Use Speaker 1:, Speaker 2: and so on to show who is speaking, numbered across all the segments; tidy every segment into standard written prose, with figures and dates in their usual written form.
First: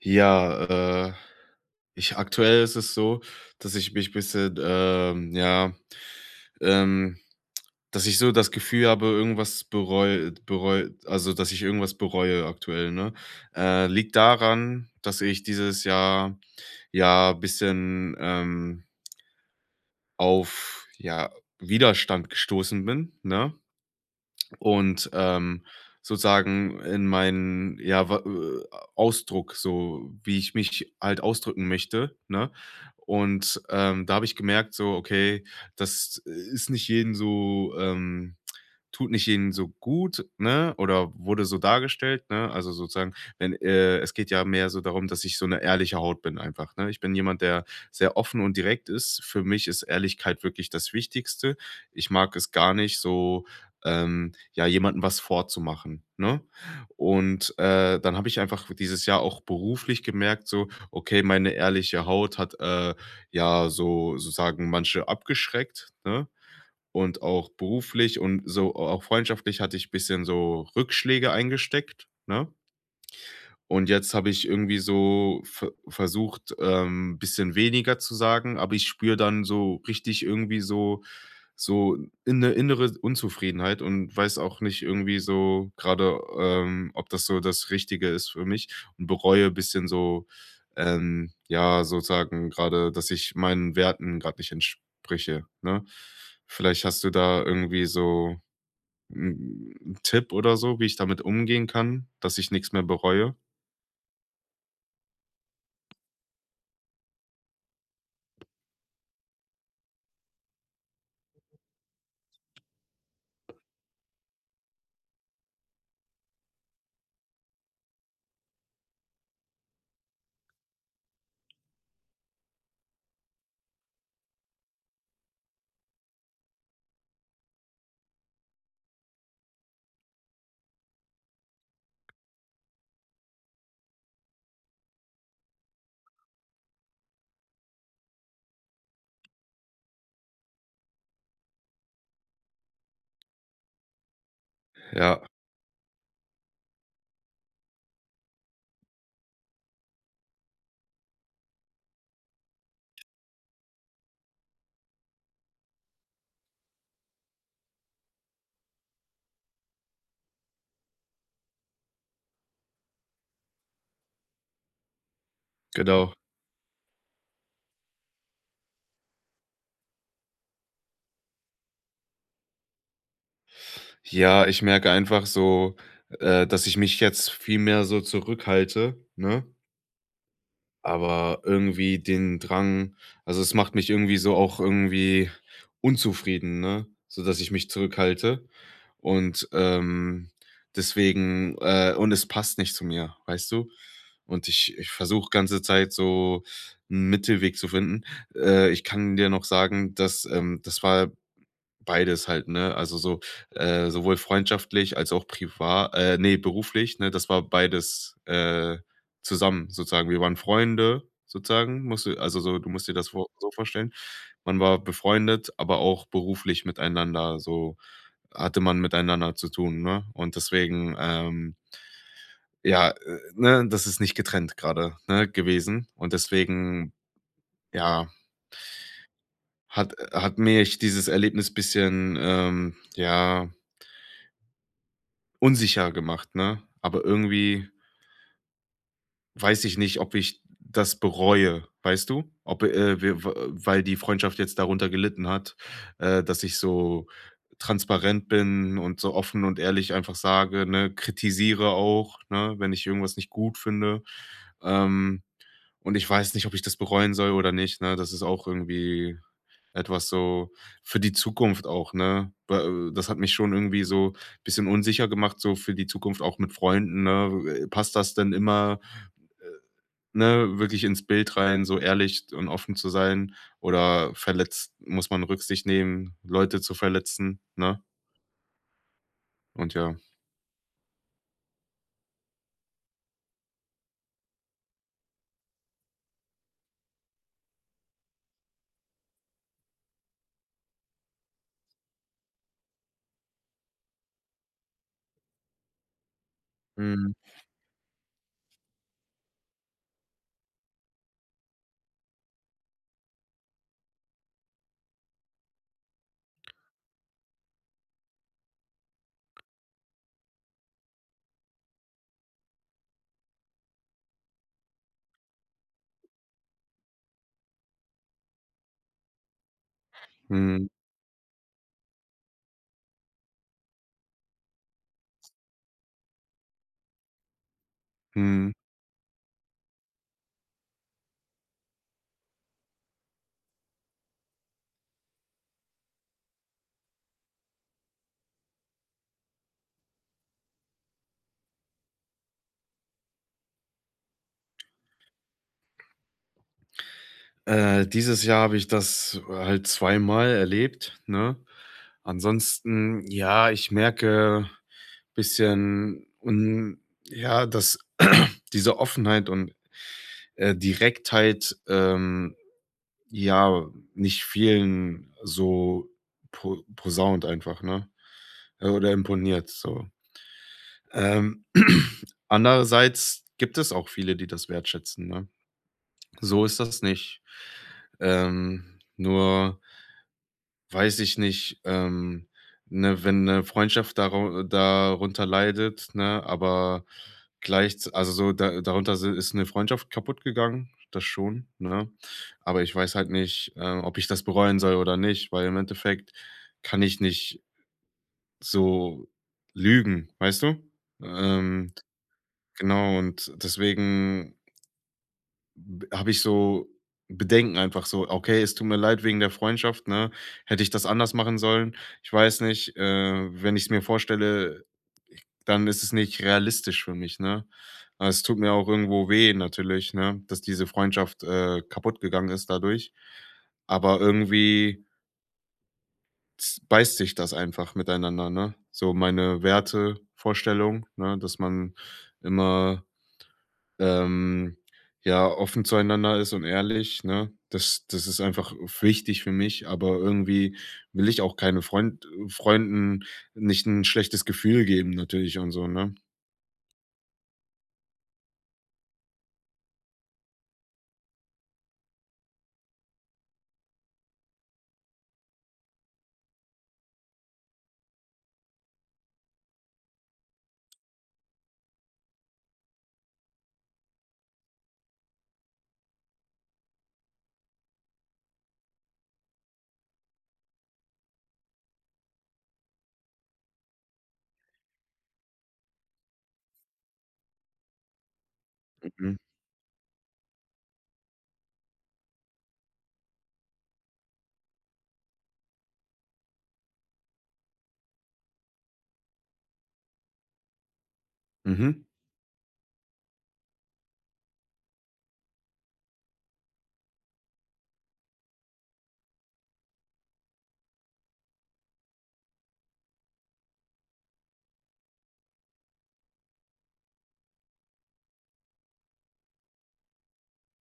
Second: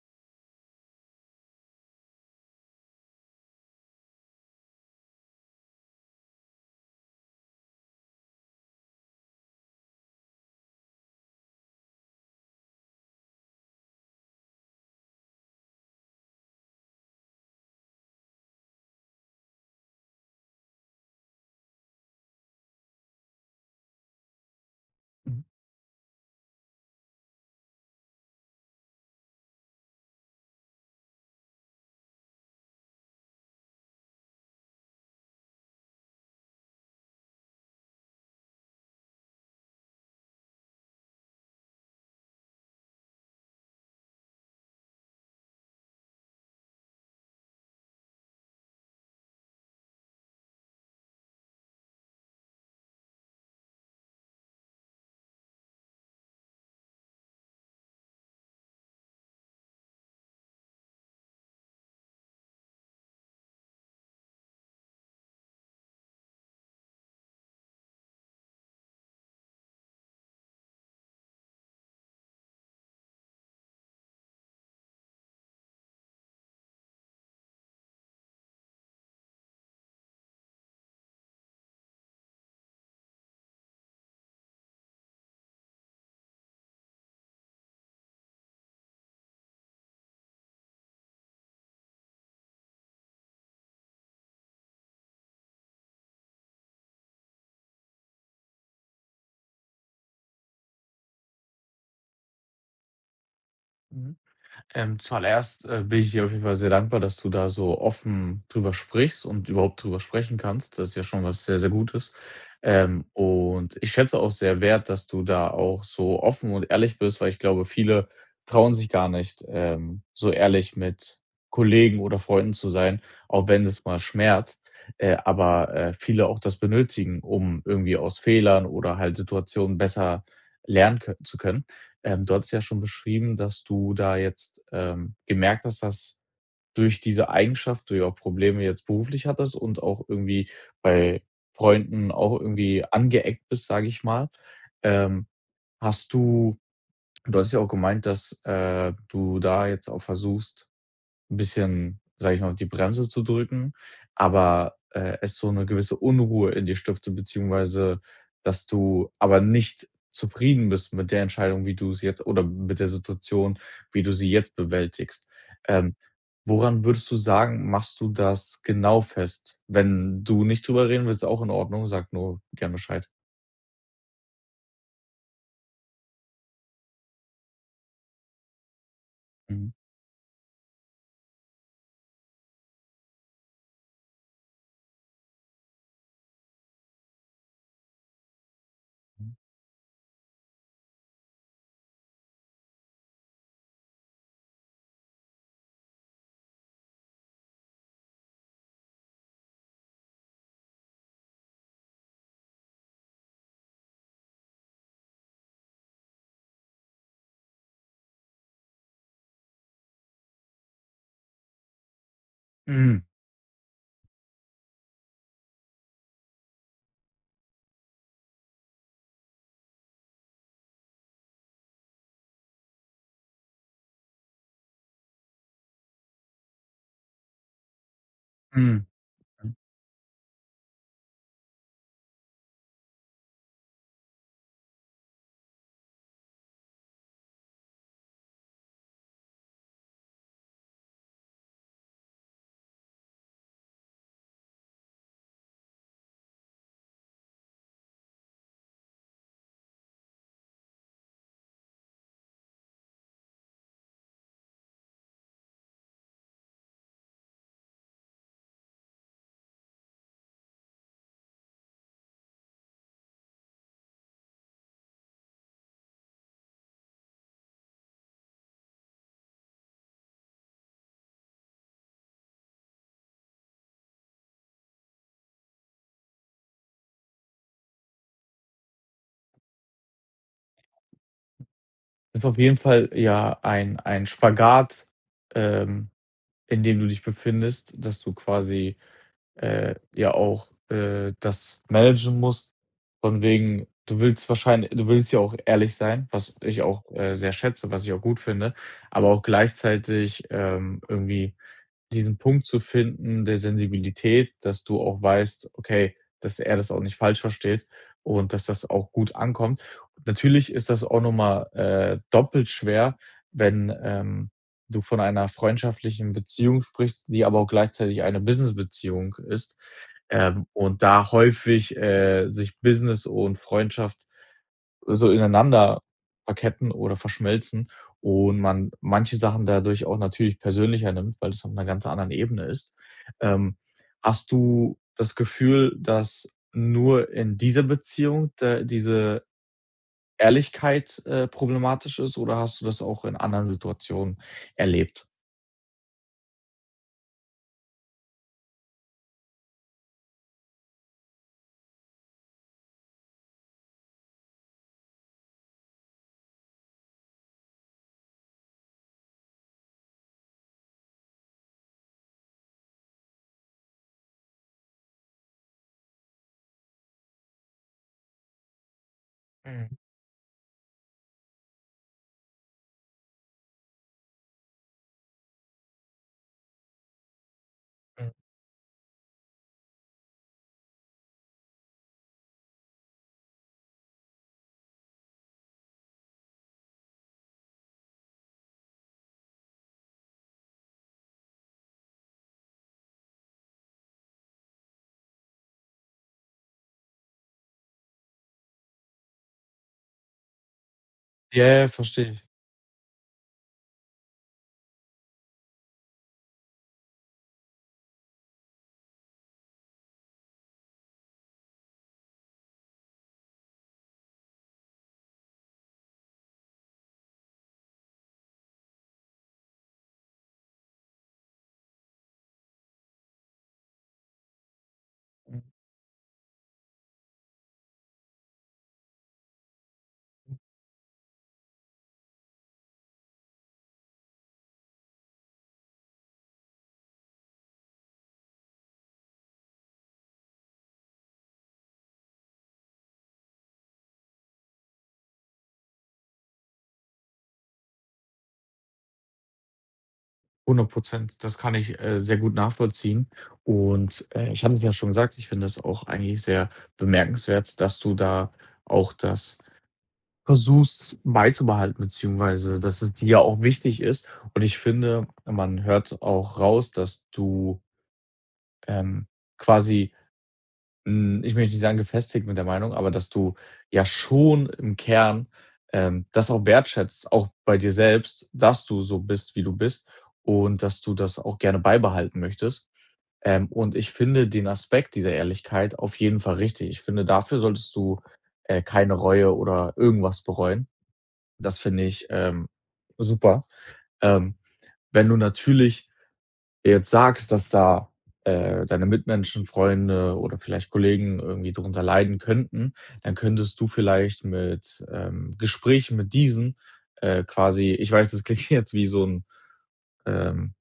Speaker 1: Ja, äh, ich aktuell ist es so, dass ich mich bisschen, ja, ähm dass ich so das Gefühl habe, irgendwas bereue, bereu also, dass ich irgendwas bereue aktuell, ne? Liegt daran, dass ich dieses Jahr, ja, bisschen, auf, ja, Widerstand gestoßen bin, ne? Und,
Speaker 2: Mhm,
Speaker 1: sozusagen in meinen, ja, wa Ausdruck, so wie ich mich halt ausdrücken möchte, ne? Und, da habe ich gemerkt so, okay, das ist nicht jeden so, tut nicht ihnen so gut, ne, oder wurde so dargestellt, ne? Also, sozusagen, wenn es geht ja mehr so darum, dass ich so eine ehrliche Haut bin einfach, ne? Ich bin jemand, der sehr offen und direkt ist. Für mich ist Ehrlichkeit wirklich das Wichtigste. Ich mag es gar nicht so, ja, jemandem was vorzumachen, ne? Und, dann habe ich einfach dieses Jahr auch beruflich gemerkt so, okay, meine ehrliche Haut hat, ja, so sozusagen manche abgeschreckt, ne? Und auch beruflich und so auch freundschaftlich hatte ich ein bisschen so Rückschläge eingesteckt, ne? Und jetzt habe ich irgendwie so versucht, ein bisschen weniger zu sagen, aber ich spüre dann so richtig irgendwie so so 'ne innere Unzufriedenheit und weiß auch nicht irgendwie so gerade ob das so das Richtige ist für mich und bereue ein bisschen so, ja, sozusagen gerade dass ich meinen Werten gerade nicht entspreche, ne? Vielleicht hast du da irgendwie so 'n Tipp oder so, wie ich damit umgehen kann, dass ich nichts mehr bereue?
Speaker 2: mhm. Zuallererst, bin ich dir auf jeden Fall sehr dankbar, dass du da so offen drüber sprichst und überhaupt drüber sprechen kannst. Das ist ja schon was sehr, sehr Gutes. Und ich schätze auch sehr wert, dass du da auch so offen und ehrlich bist, weil ich glaube, viele trauen sich gar nicht, so ehrlich mit Kollegen oder Freunden zu sein, auch wenn das mal schmerzt. Aber, viele auch das benötigen, um irgendwie aus Fehlern oder halt Situationen besser lernen kö zu können. Du hattest ja schon beschrieben, dass du da jetzt, gemerkt hast, dass durch diese Eigenschaft du ja auch Probleme jetzt beruflich hattest und auch irgendwie bei Freunden auch irgendwie angeeckt bist, sage ich mal.
Speaker 1: Ja,
Speaker 2: Ähm, hast du du hast ja auch gemeint, dass, du da jetzt auch versuchst ein bisschen, sage ich mal, die Bremse zu drücken, aber, es so eine gewisse Unruhe in dir stiftet, beziehungsweise, dass du aber nicht zufrieden bist mit der Entscheidung, wie du es jetzt oder mit der Situation, wie du sie jetzt bewältigst. Ähm,
Speaker 1: genau.
Speaker 2: woran würdest du sagen, machst du das genau fest? Wenn du nicht drüber reden willst, auch in Ordnung, sag nur gern Bescheid.
Speaker 1: Ja, ich merke einfach so, dass ich mich jetzt viel mehr so zurückhalte, ne?
Speaker 2: Mhm,
Speaker 1: Aber irgendwie den Drang also, es macht mich irgendwie so auch irgendwie unzufrieden, ne, so dass ich mich zurückhalte.
Speaker 2: mhm.
Speaker 1: Und, deswegen und es passt nicht zu mir, weißt du? Und ich versuche ganze Zeit so einen Mittelweg zu finden. Ich kann dir noch sagen, dass das war beides halt, ne? Also so, sowohl freundschaftlich als auch privat ne, beruflich, ne? Das war beides, zusammen sozusagen. Wir waren Freunde sozusagen, musst du also so du musst dir
Speaker 2: Mhm,
Speaker 1: das vorstellen. Man war befreundet, aber auch beruflich miteinander, so hatte man miteinander zu tun, ne? Und deswegen, ja, ne, das ist nicht getrennt gerade, ne, gewesen. Und deswegen, ja,
Speaker 2: mhm, mhm.
Speaker 1: hat mich dieses Erlebnis bisschen, ja unsicher gemacht, ne? Aber irgendwie weiß ich nicht, ob ich das bereue, weißt du? Ob, wir w weil die Freundschaft jetzt darunter gelitten hat, dass ich so transparent bin und so offen und ehrlich einfach sage, ne, kritisiere auch, ne, wenn ich irgendwas nicht gut finde. Ähm und ich weiß nicht, ob ich das bereuen soll oder nicht, ne? Das ist auch irgendwie etwas so für die Zukunft auch, ne? Weil, das hat mich schon irgendwie so bisschen unsicher gemacht, so für die Zukunft auch mit Freunden, ne? Passt das denn immer, ne, wirklich ins Bild rein, so ehrlich und offen zu sein? Oder verletzt muss man Rücksicht nehmen, Leute zu verletzen, ne? Und ja.
Speaker 2: Ist auf jeden Fall ja ein Spagat, ähm in dem du dich befindest, dass du quasi, ja auch, das managen musst, von wegen du willst ja auch ehrlich sein, was ich auch,
Speaker 1: Mhm.
Speaker 2: sehr schätze, was ich auch gut finde, aber auch gleichzeitig, irgendwie diesen Punkt zu finden der Sensibilität, dass du auch weißt, okay, dass er das auch nicht falsch versteht und dass das auch gut ankommt. Natürlich ist das auch noch mal, doppelt schwer, wenn, du von einer freundschaftlichen Beziehung sprichst, die aber auch gleichzeitig eine Businessbeziehung ist,
Speaker 1: Mhm.
Speaker 2: und da häufig, sich Business und Freundschaft so ineinander verketten oder verschmelzen und
Speaker 1: Mhm.
Speaker 2: man manche Sachen dadurch auch natürlich persönlicher nimmt, weil es auf einer ganz anderen Ebene ist. Ähm, hast du das Gefühl, dass nur in dieser Beziehung da diese Ehrlichkeit, problematisch ist oder hast du das auch in anderen Situationen erlebt?
Speaker 1: Dieses Jahr habe ich das halt zweimal erlebt, ne? Ansonsten, ja, ich merke bisschen un ja, dass diese Offenheit und, Direktheit, ja, nicht vielen so po posaunt einfach, ne? Oder imponiert
Speaker 2: Mhm,
Speaker 1: so. Ähm, andererseits gibt es auch viele, die das wertschätzen, ne? So ist das nicht.
Speaker 2: mhm.
Speaker 1: Nur weiß ich nicht, ne, wenn eine Freundschaft darau darunter leidet, ne, aber gleich, also, so da darunter si ist eine Freundschaft kaputt gegangen, das schon, ne? Aber ich weiß halt nicht, ob ich das bereuen soll oder nicht, weil im Endeffekt kann ich nicht so lügen, weißt du?
Speaker 2: Ja, ja,
Speaker 1: Ähm,
Speaker 2: verstehe ich.
Speaker 1: genau und deswegen habe ich so Bedenken einfach so: „Okay, es tut mir leid wegen der Freundschaft, ne? Hätte ich das anders machen sollen? Ich weiß nicht, wenn ich es mir vorstelle, dann ist es nicht realistisch für mich“, ne? Aber es tut mir auch irgendwo weh natürlich, ne, dass diese Freundschaft, kaputt gegangen ist dadurch. Aber irgendwie z beißt sich das einfach miteinander, ne? So meine Werte, Vorstellungen, ne, dass man immer ähm, ja, offen zueinander ist und ehrlich, ne? Das ist einfach wichtig für mich, aber irgendwie will ich auch keine Freunden nicht ein schlechtes Gefühl geben natürlich und so, ne?
Speaker 2: 100%. Das kann ich, sehr gut nachvollziehen. Und, ich hatte es ja schon gesagt, ich finde das auch eigentlich sehr bemerkenswert, dass du da auch das versuchst beizubehalten, beziehungsweise dass es dir auch wichtig ist. Und ich finde, man hört auch raus, dass du, ähm, quasi ich möchte nicht sagen gefestigt mit der Meinung, aber dass du ja schon im Kern, das auch wertschätzt, auch bei dir selbst, dass du so
Speaker 1: Mhm.
Speaker 2: bist, wie du bist und dass du das auch gerne beibehalten möchtest. Und ich finde den Aspekt dieser Ehrlichkeit auf jeden Fall richtig. Ich finde, dafür solltest du, keine Reue oder irgendwas bereuen. Das
Speaker 1: Mhm.
Speaker 2: finde ich, super. Ähm, wenn du natürlich jetzt sagst, dass da, deine Mitmenschen, Freunde oder vielleicht Kollegen irgendwie darunter leiden könnten, dann könntest du vielleicht mit, Gesprächen mit diesen, quasi ich weiß, das klingt jetzt wie ähm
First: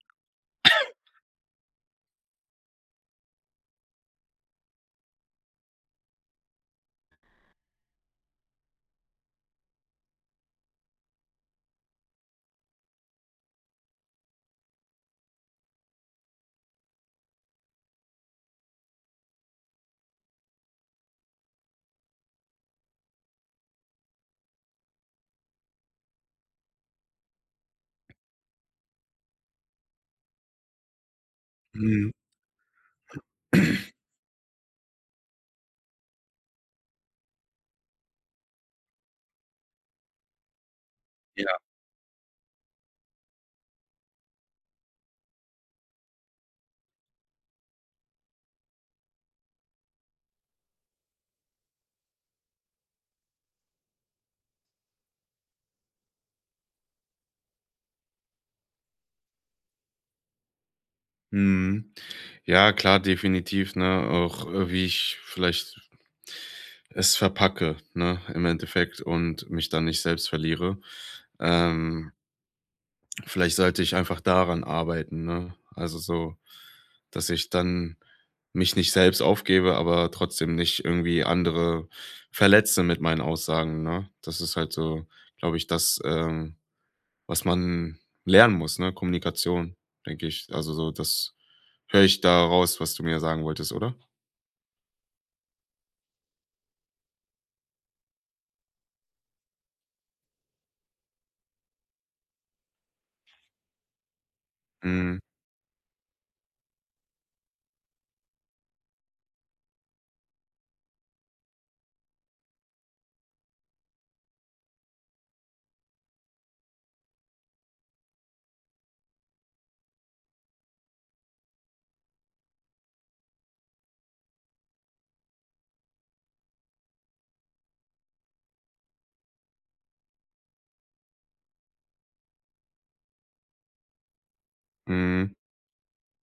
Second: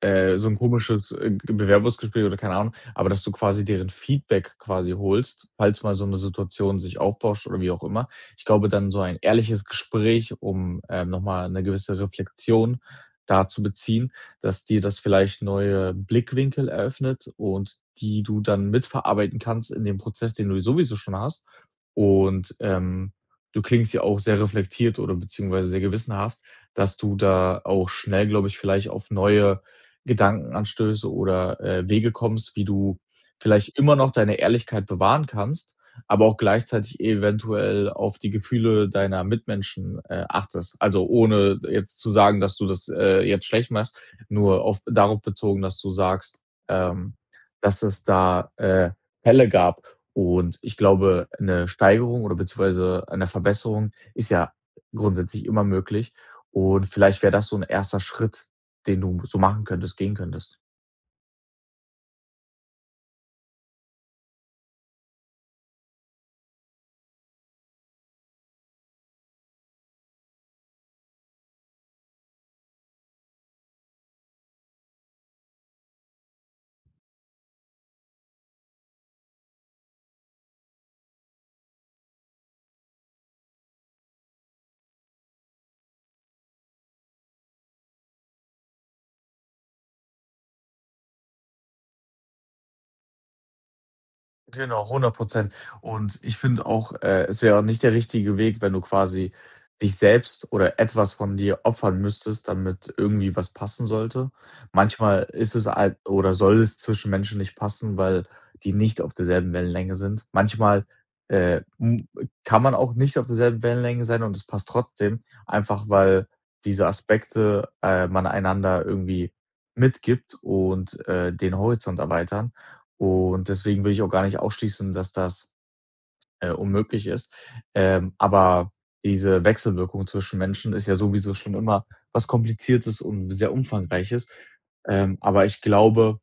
Speaker 2: so 'n komisches, G Bewerbungsgespräch oder keine Ahnung, aber dass du quasi deren Feedback quasi holst, falls mal so 'ne Situation sich aufbauscht oder wie auch immer. Ich glaube, dann so ein ehrliches Gespräch, um, noch mal 'ne gewisse Reflexion da zu beziehen, dass dir das vielleicht neue Blickwinkel eröffnet und die du dann mitverarbeiten kannst in dem Prozess, den du sowieso schon hast. Und, du klingst ja auch sehr reflektiert oder beziehungsweise sehr gewissenhaft, dass du da auch schnell, glaube ich, vielleicht auf neue Gedankenanstöße oder,
Speaker 1: Mhm.
Speaker 2: Wege kommst, wie du vielleicht immer noch deine Ehrlichkeit bewahren kannst, aber auch gleichzeitig eventuell auf die Gefühle deiner Mitmenschen, achtest. Also,
Speaker 1: Ja.
Speaker 2: ohne jetzt zu sagen, dass du das, jetzt schlecht machst, nur auf darauf bezogen, dass du sagst, ähm, dass es da, Fälle gab. Und ich glaube, eine Steigerung oder beziehungsweise eine Verbesserung ist ja grundsätzlich immer möglich und vielleicht wäre das so ein erster Schritt. Den du so machen könntest, gehen könntest?
Speaker 1: Mhm. Ja, klar, definitiv, ne? Auch, wie ich vielleicht es verpacke, ne, im Endeffekt und mich dann nicht selbst verliere. Ähm Vielleicht sollte ich einfach daran arbeiten, ne? Also so, dass ich dann mich nicht selbst aufgebe, aber trotzdem nicht irgendwie andere verletze mit meinen Aussagen, ne? Das ist halt so, glaube ich, das, was man lernen muss, ne? Kommunikation, denke ich. Also so, das höre ich da raus, was du mir sagen wolltest, oder?
Speaker 2: Genau, 100%. Und ich finde auch, es wäre nicht der richtige Weg, wenn du quasi dich selbst oder etwas von dir opfern müsstest, damit irgendwie was passen sollte.
Speaker 1: Mhm.
Speaker 2: Manchmal ist es halt oder soll es zwischen Menschen nicht passen, weil die nicht auf derselben Wellenlänge sind. Manchmal, m kann man auch nicht auf derselben Wellenlänge sein und es passt trotzdem, einfach weil diese Aspekte, man einander irgendwie mitgibt und, den Horizont erweitern. Und deswegen will ich auch gar nicht ausschließen, dass das, unmöglich ist. Aber diese Wechselwirkung zwischen Menschen ist ja sowieso schon immer was Kompliziertes und sehr Umfangreiches.
Speaker 1: Mhm.
Speaker 2: Aber ich glaube,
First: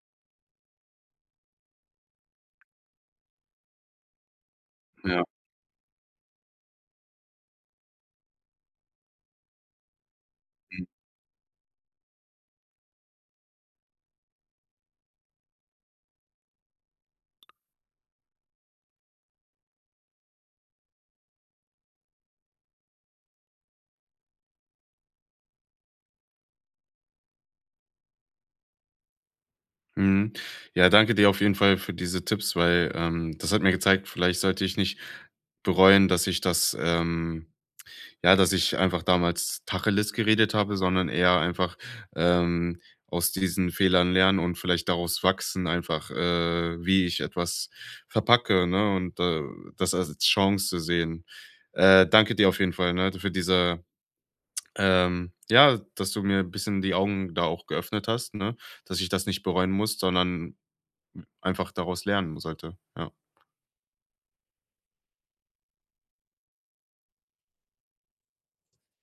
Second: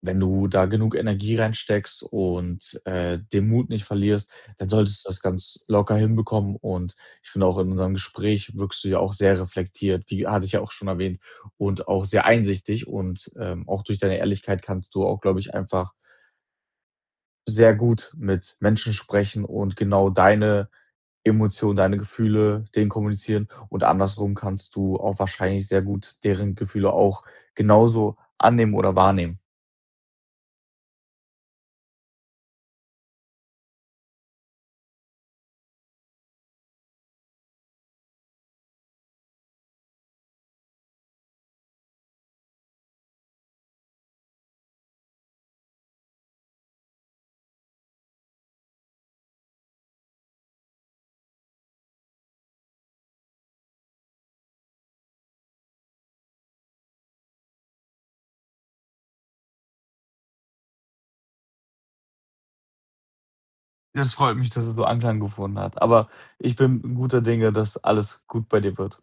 Speaker 2: wenn du da genug Energie reinsteckst und, den Mut nicht verlierst, dann solltest du das
Speaker 1: Ja.
Speaker 2: ganz locker hinbekommen. Und ich finde auch in unserem Gespräch wirkst du ja auch sehr reflektiert, wie hatte ich ja auch schon erwähnt, und auch sehr einsichtig. Und, auch durch deine Ehrlichkeit kannst du auch, glaube ich, einfach sehr gut mit Menschen sprechen und genau deine Emotionen, deine Gefühle denen kommunizieren und andersrum kannst du auch wahrscheinlich sehr gut deren Gefühle auch genauso annehmen oder wahrnehmen.
Speaker 1: Mhm. Ja, danke dir auf jeden Fall für diese Tipps, weil, das hat mir gezeigt, vielleicht sollte ich nicht bereuen, dass ich das, ja, dass ich einfach damals Tacheles geredet habe, sondern eher einfach, ähm, aus diesen Fehlern lernen und vielleicht daraus wachsen einfach, wie ich etwas verpacke, ne, und, das als Chance zu sehen. Danke dir auf jeden Fall, ne, für diese ja, dass du mir ein bisschen die Augen da auch geöffnet hast, ne, dass ich das nicht bereuen muss, sondern einfach daraus lernen sollte, ja.
Speaker 2: Das freut mich, dass es so Anklang gefunden hat, aber ich bin guter Dinge, dass alles gut bei dir wird.